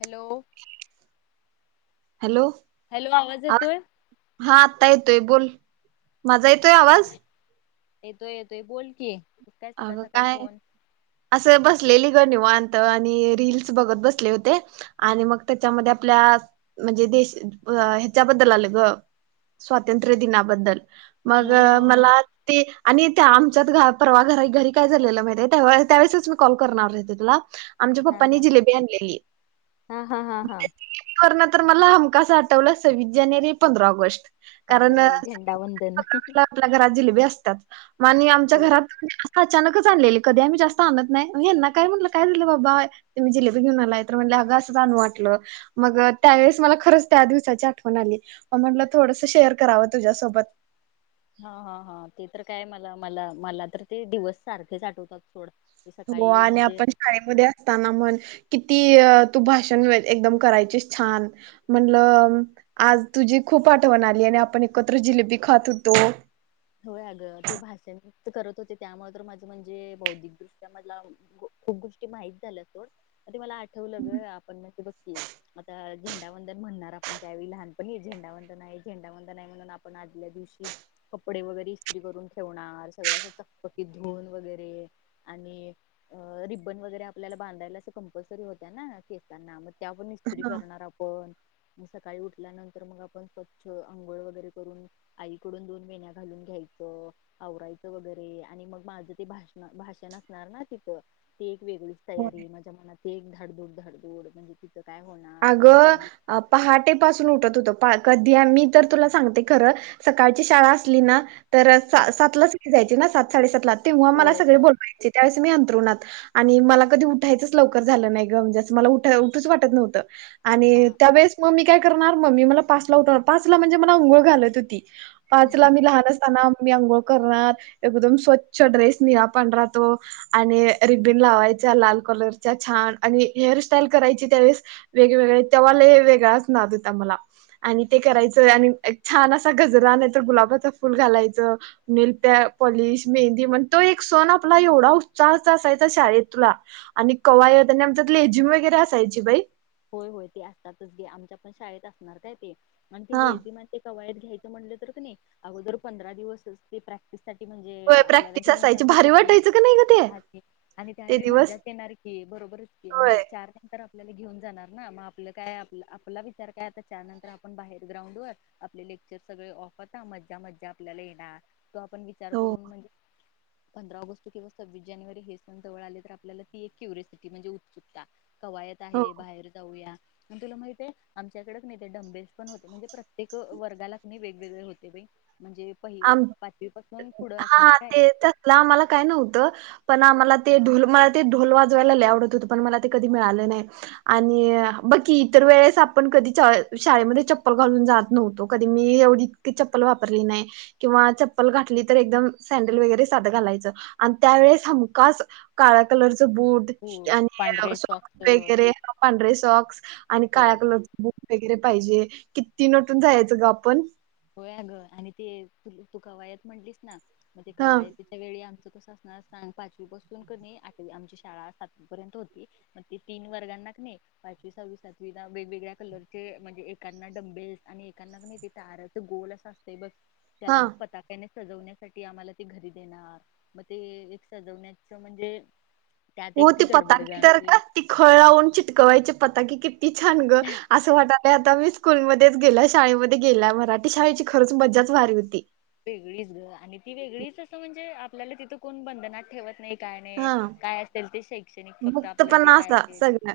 Hello! Hello! Hello आवाज येतोय? हा आता ते बोल माझा येतोय, आवाज. येतोय येतोय बोल, की. काय सकाळ अगं सकाळी काय फोन असं बसलेली निवांत आणि रीलस बघत बसले होते आणि मग त्याच्यामध्ये आपल्या म्हणजे, देश ह्याच्याबद्दल आले गं स्वातंत्र्य दिनाबद्दल मग हो मला ते आणि ते आम [unintelligible] परवा घरा घरी काय झालेलं माहितेय, त्यावेळेसच मी कॉल करणार होतो माहितेयं तुला. आमच्या हा पप्पांनी हा जिलेबी आणलेली. हा हा हा आणि हा त्या जिलेबी वरणच तर मला हमकास आठवला सव्वीस जानेवारी पंधरा ऑगस्ट. अगं कारण होय झेंडावंदन [unintelligible] आपल्या घरात जिलेबी असत्या. [unintelligible] [unintelligible] आमच्या हो घरात अचानकच आणलेली, कधी आम्ही जास्त आणत नाय, ह्यांना काय म्हटलं, काय झालं बाबा तुम्ही जिलेबी घेऊन आलाय, तर म्हणलं अगं असंच आणू वाटलं, मग त्यावेळेस मला खरंच, त्या दिवसाची आठवण आली, म म्हटलं थोडस शेअर करावं तुझ्यासोबत. हा हा हा, ते तर काय मला, मला, मला तर ते दिवस सारखेच आठवतात सोड. हो सकाळी आणि म्हणजे आपण शाळेमध्ये असताना मन किती की, तू भाषण एकदम करायचीस छान, म्हणलं आज तुझी खूप आठवण आली. आणि आपण एकत्र जिलेबी खात हुतो. होय अगं, ते भाषण करत होते, त्यामुळे तर माझं म्हणजे बौद्धिक दृष्ट्या मधला खूप गोष्टी माहित झाल्यात सोड, ते मला आठ ठेवलं ग, आपणती बघ की आता झेंडावंदन म्हणणार आपण त्यावेळी लहानपणी, झेंडावंदन हाय झेंडावंदन हाय म्हणून, आपण आदल्या दिवशी कप कपडे वगैरे इस्त्री करून ठेवणार, सगळंं असं चकपकीत धुून वगैरे आणि रिब्बन वगैरे आपल्याला बांधायला अस कंपल्सरी होत्या ना केसांना मग त्या आपण इस्त्री करणार आपणं मग सकाळी उठल्यानंतर मग आपण स्वच्छ अंघोळ वगैरे करून आईकडून दोन वेण्या घालून घ्यायचं, आवरायचं वगैरे आणि मग माझं ते भाषण भाषण असणार ना तिथं ते वेगळीच होय. तयारी, माझ्या मनात ते एक धाडधूड धाडधूड म्हणजे काय होणार मी अगं! सगळ्यां पहाटे पासून उठत हुतो. कधी, मी तर तुला सांगते खर, सकाळची शाळा असली ना तर हा सातलाच इथनं जायची, ना सात साडेसातला, तेव्हा मला होय सगळे बोलवायचे, त्या वेळेस मी थरुणात आणि मला कधी उठायचंच लवकर झालं नाही ग, म्हणजे अस मला उठूच वाटत नव्हतं. [unintelligible] आणि हा त्यावेळेस म मी काय करणार, मम्मी मला पाचला उठवणार, पाचला म्हणजे मला आंघोळ घालत हुती. पाचला, मी लहान असताना मी अंघोळ करणार, एकदम स्वच्छ ड्रेस निळा पांढरा तो आणि रिबिन लावायच्या लाल कलरच्या छान आणि हेअरस्टाईल करायची त्यावेळेस वेगवेगळे तेव्हा लई वेगळाच नाद हुता मला आणि ते करायचं आणि छान असा गजरा आणायचा, गुलाबाच फुल घालायचं नेलप्या पॉलिश मेहंदी म्हण तो एक सण आपला एवढा उत्साहाचा सण असायचा शाळेतला आणि कवायत आणि आमच्या लेजिम वगैरे असायची बाई होय होय ते असतातच गे आमच्या पण शाळेत असणार काय ते. अनं ते हा लेझीम आणि ते कवायत घ्यायचं म्हंटल तर क नई अगोदर पंधरा दिवस असती प्रॅक्टिस. साठी म्हणजे आपल्याला प्रॅक्टिस घेऊन असायची जात होते भारी कीं वाटायचं का नाही ग ते आणि ते त्यावेळी दिवस मज्जाच येणार की, बरोबरच की, होय म्हणजे चार नंतर आपल्याला घेऊन जाणार ना मग आपल काय आपला विचार काय आता, चार नंतर आपण बाहेर ग्राउंड वर आपले लेक्चर सगळे ऑफ आता मज्जा मज्जा आपल्याला येणार. तो आपण विचार हो करून म्हणजे पंधरा ऑगस्ट किंवा सव्वीस जानेवारी हे सण जवळ आले तर आपल्याला ती एक क्युरिसिटी म्हणजे उत्सुकता. कवायत हो आहे जाऊया तुला माहितेय आमच्याकडं क नाही ते डंबेल्स पण होते म्हणजे प्रत्येक वर्गाला क नाही वेगवेगळे होते बाई. म्हणजे पहि आम पाचवी पासून पुढं हा हा असणार काय ते त्यातल आम्हाला काय नव्हतं पण आम्हाला ते ढोल मला ते ढोल वाजवायला लई आवडत हुत पण मला ते कधी मिळाले नाही आणि बघ कीं इतर वेळेस आपण कधी शाळेमध्ये चप्पल घालून जात नव्हतो कधी मी एवढी इतकीं चप्पल वापरली नाही. किंवा चप्पल घातली तर एकदम सँडल वगैरे साधं घालायचं आणि त्यावेळेस हमखास काळ्या कलर बूट हो आणि पांढरे सॉक्स वगैरे पांढरे सॉक्स आणि काळ्या बरोबर कलरचे बूट वगैरे पाहिजे किती नटून जायचं ग आपण आणि ते तू का वा्हायात म्हटलीस ना म तेे हा कवाय तिच्या वेळी आमच तस अस पाचवी पासून क नाही आठवी आमची शाळा सातवी पर्यंत होती मग त तीन वर्गांना क नाही पाचवी सहावी सातवी वेगवेगळ्या कलरचे म्हणजे एांना डमबेस आणि एांना नाही ते तारच गोल अस असते ब चला हा मग पता कने सजवण्यासाठी आम्हाला ते घरी देणार मग ते एक सजवण्याच म्हणजे त्यात एक हो ती गडबड गं पताकी तर आमची का ती खळवून चिटकवायची पताकी ती छान ग असं वाटत आता मी स्कूलमध्येच गेल्या शाळेमध्ये गेल्या मराठी शाळेची खरच मजाच भारी होती वेगळीच ग आणि ती वेगळीच असं म्हणजे आपल्याला तिथं कोण बंधनात ठेवत नाही काय नाही हा काय असेल ते शैक्षणिक फक्त मुक्त आपलं पण जे काय असा असेल सगळ्या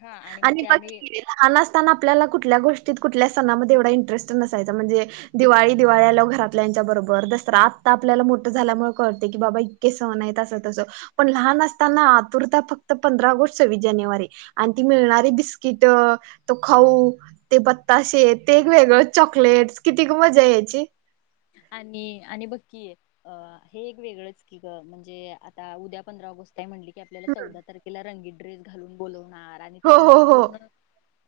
हा मग आणि ते ब आम्ही लहान असताना आपल्याला कुठल्या गोष्टी कुठल्या सणामध्ये एवढा इंटरेस्ट नसायचा म्हणजे दिवाळी दिवाळी आल्या घरातल्या यांच्याबरोबर दसरा आत्ता आपल्याला मोठं झाल्यामुळे कळते की बाबा इतके सण आहेत असं पण लहान असताना आतुरता फक्त पंधरा ो सव्वीस जानेवारी आणि ती मिळणारी बिस्किट तो खाऊ ते बताशे ते एक वेगळं चॉकलेट किती ग मजा यायची. आणि आणि बक्की अ हे एक वेगळंच की ग म्हणजे आता उद्या पंधरा ऑगस्ट म्हण की आपल्या हम्म. चौदा तारखेला रंगीत ड्रेस घालून बोलो ह आणि हो त्या हो दिवशी हो पूर्ण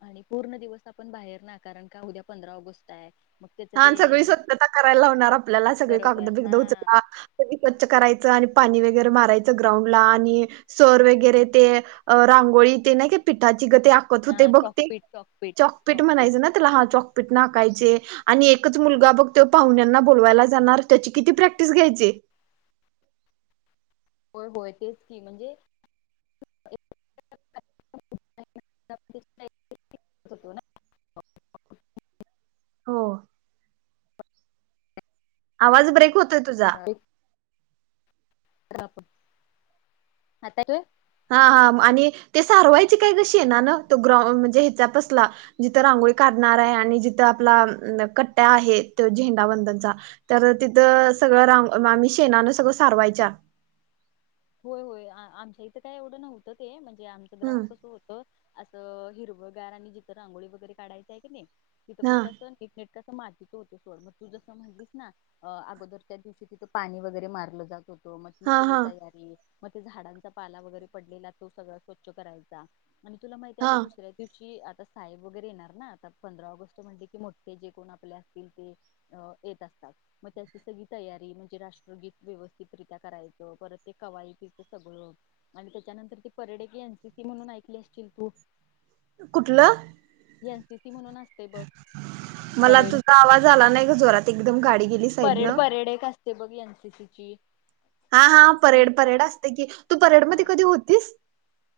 आणि पूर्ण दिवस आपण बाहेर ना कारण का उद्या पंधरा ऑगस्ट आहे. मग त्याच छान सगळी ते स्वछता करायला ल्याला सगळे कागद बरोबर बिगद हा उचला, सगळं स्वच्छ करायचा पाणी वगैरे मारायच ग्राउंड ला आणि सर वगैरे ते रांगोळी ते नाही, का पीठ त होते हा [unintelligible] ब चॉकपीट चॉकपीट चकी चॉकपीट म्हणायच नाला ह पिटना खायचे [unintelligible] आणि एकच मुलगा बघ ते पाहुण्यांना बोलवायला जाणार त्याची किती प्रॅक्टिस घ्यायचे. होय होय तेच की म्हणजे हो हो आवाज ब्रेक होतो. तुझा आता हा हा आणि ते सारवायचे काय ग शेणानं तो ग्राउड म्हणजे ह्याचापसला जिथं रांगोळी काढणार आहे आणि जिथं आपला कट्ट्या आहे तो झेंडा वंदनचा तर तिथं सगळं रांग आम्ही शेणानं सगळं सारवायच्या होय होय आमच्या इथं काय एवढं नव्हतं ते म्हणज आमचं ग्रांउड हम्म कसं होतं. असं हिरवं गार आणि जित रांगोळी वगैरे काढायचं आहे की नाही. तिथ हा फक्त असतट [unintelligible] मातीच होते सोड मग तू जसं म्हणलीस ना अगोदरच्या दिवशी तिथं पाणी वगैरे मारलं जात होतं. मग हा सगळी हा तया मग ते झाडांचा पाला वगैरे पडलेला तो सगळा स्वच्छ करायचा. आणि तुला माहितीय हा आता दुसऱ्या दिवशी साहेब वगैरे येणार ना आता पंधरा ऑगस्ट म्हण की मोठे जे कोण आपले असतील ते येत असतात मग त्याची सगळी तयारी म्हणजे राष्ट्रगीत व्यवस्थितरित्या करायचं परत ते कवाई पिच सगळं आणि त्याच्यानंतर ती परेड की एनसीसी म्हणून ऐकली असतील तू कुठलं. जी मला तुझा आवाज आला नाही ग जोरात एकदम गाडी गेली साईड ना ते बघ एनसीसीची हा हा ही परेड परेड असते की, तू परेड मध्ये कधी होतीस.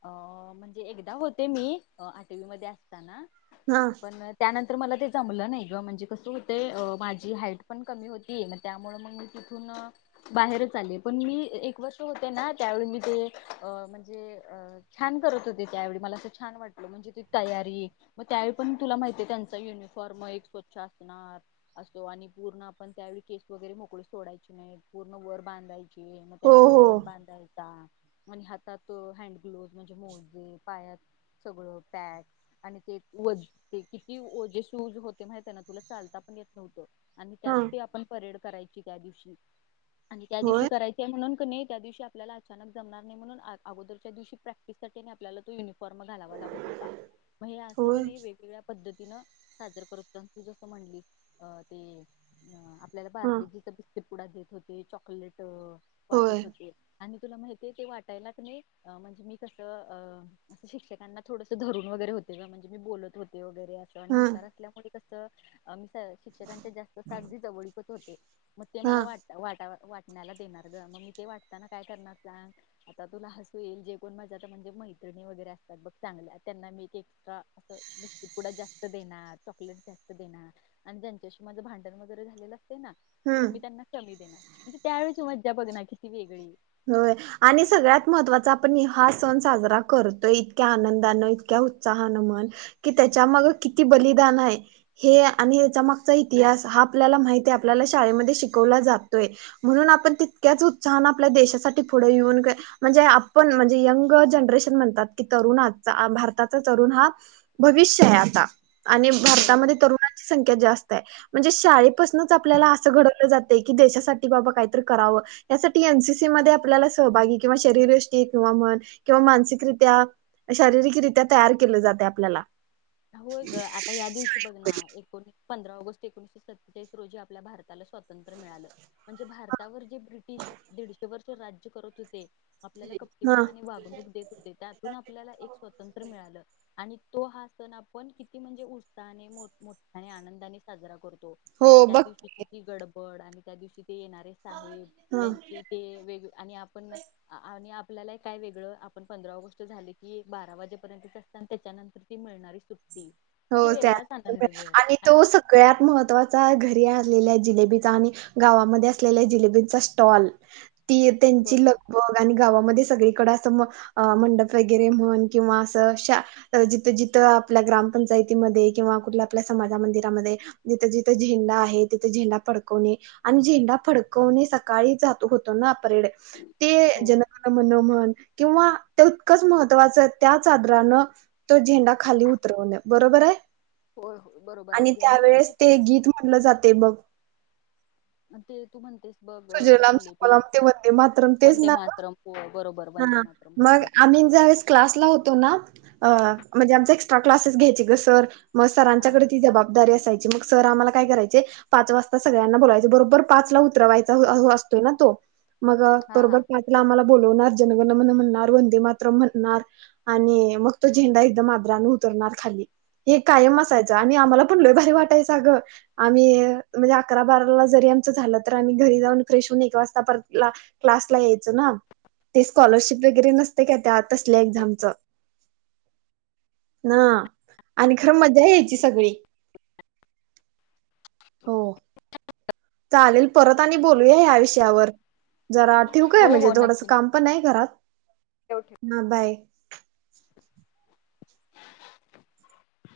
अ म्हणजे एकदा होते मी आठवीमध्येध्ये असताना हा पण त्यानंतर तर मला ते जमलं नाही किं म्हणजे कसं होते माझी हाईट पण कमी होती मग त्यामु मग मी तिथून बाहेरच आले पण मी एक वर्ष होते ना त्यावेळी मी ते म्हणजे अ छान करत होते त्यावेळी मला अस छान वाटलं म्हणजे त तयारी मग त्यावेळी पण तुला माहिती आहे त्यांचा युनिफॉर्म एक स्वच्छ असणार असतो आणि पूर्ण आपण त्यावेळी केस वगैरे मोकळी सोडायची नाही पूर्ण वर बांधायची मग हो त्याला तू हो बन बांधायचा मनी हात हात हँड ग्लोव म्हणजे मोजे पाया सगळ पॅक आणि ते व किती जे शूज होते माहि त्यांना तुला चालता पण येत नव्ह आणि हा त्यात आपण परेड करायची त्या दिवशी आणि त्या दिवशी होय करायचे म्हणून नाही त्या दिवशी आपल्याला अचानक जमणार नाही म्हणून अगोदरच्या दिवशी प्रॅक्टिसाठी आपला तो होय य [unintelligible] साजर करत तू जस म्हणली अ ते आपल्याला हा पारले कुडा देत होते चॉकलेट होय वाटत होते आणि तुला माहितीे ते वाटायलाच नाही म्हणजे मी तसं अ असं शिक्षकांना थोडस धरून वगैरे होते का म्हणजे मी बोलत होते व आणि हम्म हुशार असल्यामुळे तस च शिक्षकांच्या जास्तच आगदी जवळीक होत्- होते. म ते हा मला वाट वाटा वाटा- म्याला देणार ग‌. म मी ते वाटताना काय करणार सांग, आता तुला हसू येईल जे- कोण माझ आता म्हणजे मैत्रिणी वगैरे असतात ब चांगल्या त्यांना मी एक्स्ट्रा अस बिस्कीटपुडा जास्त देणार चॉकलेट जास्त देणार आणि ज्यांच्याशी माझं भांडण वगैरे झालेलं- ना तर हम्म मी त्यांना कमी देणार. म्हणजे त्यावेळेची मज्जा बघ ना किती वेगळी- होय. आणि सगळ्यात महत्वाचा आपण हा सण साजरा करतोय, इतक्या आनंदानं इतक्या उत्साहानं म्हण कि त्याच्या मग किती बलिदान आहे, हे आणि याच्या मागचा इतिहास हा आपल्याला माहती आहे. आपल्याला शाळेमध्ये शिकवला जातोय म्हणून आपण तितक्याच उत्साहानं- आपल्या देशासाठी पुढे येऊन, म्हणजे आपण म्हणजे यंग जनरेशन म्हणतात की तरुण भारताचा तरुण हा भविष्य आहे आता. आणि बरोबर भारतामध्ये तरुणांची संख्या जास्त- म्हणजे शाळेपासूनच आपल्याला अस घडवलं जातय की देशासाठी बाबा काहीतरी करावं, त्यासाठी- एनसीसी मध्ये आपल्याला सहभागी किंवा शरीरयष्टी किंवा म्हण किंवा मानसिकरित्या, शारीरिकरित्या तयार केलं जातय आपल्याला. होय गं आता या दिवशी बघ ना एक कोणी - पंधरा ऑगस्ट एकोणीशे सत्तेचाळीस रोजी आपल्या भारताला स्वातंत्र्य मिळालं म्हणजे भारतावर जे ब्रिटिश दिडशे वर्ष राज्य करत होते, आपल्याला हा कपटीपणाने वागणूक देत होते, त्यातून आपल्याला एक स्वतंत्र मिळालं. आणि तो हा सण आप्- पण किती म्हणजे उत्साहाने मोठ मोठ्या आनंदाने साजरा करतो. हो म्हणजे त्या बघ दिवशी गड्- बड आणि त्या दिवशी- ते येणारे साहेब हा त्यांचे ते वेग आणि आपण आणि आप् - आपल्याला काय वेगळं आपण पंधरा ऑगस्ट झाले की, बारा वाजेपर्यंतच असतं त्याच्यानंतर ती मिळणारी सुट्- हो त्या आणि तो सगळ्यात महत्वाचा घरी आ्- णलेल्या जिलेबीचा आणि गावामध्ये असलेल्या जिलेबीचा स्टॉल. ती त्यांची बरोबर लगभग आणि गावामध्ये सगळीकडं अस मंडप वगैरे म्हण किंवा शा् जिथं जिथं आपल्या ग्राम्- पंचायतीमध्ये किंवा कुठल्या आपल्या समाज मंदिरामध्ये जिथं जिथं झेंडा आहे, तिथे झेंडा फडकवणे आणि झेंडा फडकवणे सकाळी जातो होत ना परेड- ते हो जन गण मन् म्हण किंवा ते इतकंच महत्त्वाचं, त्या चादरानं तो झेंडा खाली उतरवणं. बरोबर हाय. होय. हो बरोबर आणि अगदी तुला त्यावेळेस ते माहितीय गीत म्हणलं जाते बघ. म ते तू म्हणतेस, बघ अ, सुजलाम जिलेबी सुफलाम ते वंदे मातरम तेच वंदे ना ग? मातरम हो बरोबर वंदे हा मातरम मग बरोबर आम्ही ज्यावेेळेस क्लासला होतो ना, अ म्हणजे आमच एक्स्ट्रा क्लासेस घ्यायचे ग सर. म हा सरांच्याकडे ती जबाबदारी असाय- सर आम्हाला काय कराय पाच वाजता सगळ्यांना बोयच बरोबर पाच ला उतरवायचा असतोय ना तो.. मग हा बरोबर हा पाचला आम्हाला बोलवणार म्हण वे मात म्हणणार आणि मग तो झेंडा एक आदरा उतरणार खाली हे कायम असायच आणि आम्हाला पण ल भारी वाटायच अग आम्ही म्हणजे अकरा बाराला जरी आमच झालं तर आम्ही घरी जाऊन फ्रेश एक वाजता क्लाला यायच ना. ते स्कॉलरशिप वगैरे नसते का त्या तसल्या एक्झामच ना आणि खरं मजा यायची सगळी.. हो ह चालेल परत आणि बोलूया ह्या विषयावर. जरा ठेवकय हो म्हणजे हो थोडंसं नक्की ठेव काम पण नाही घरात. ठेव ह बाय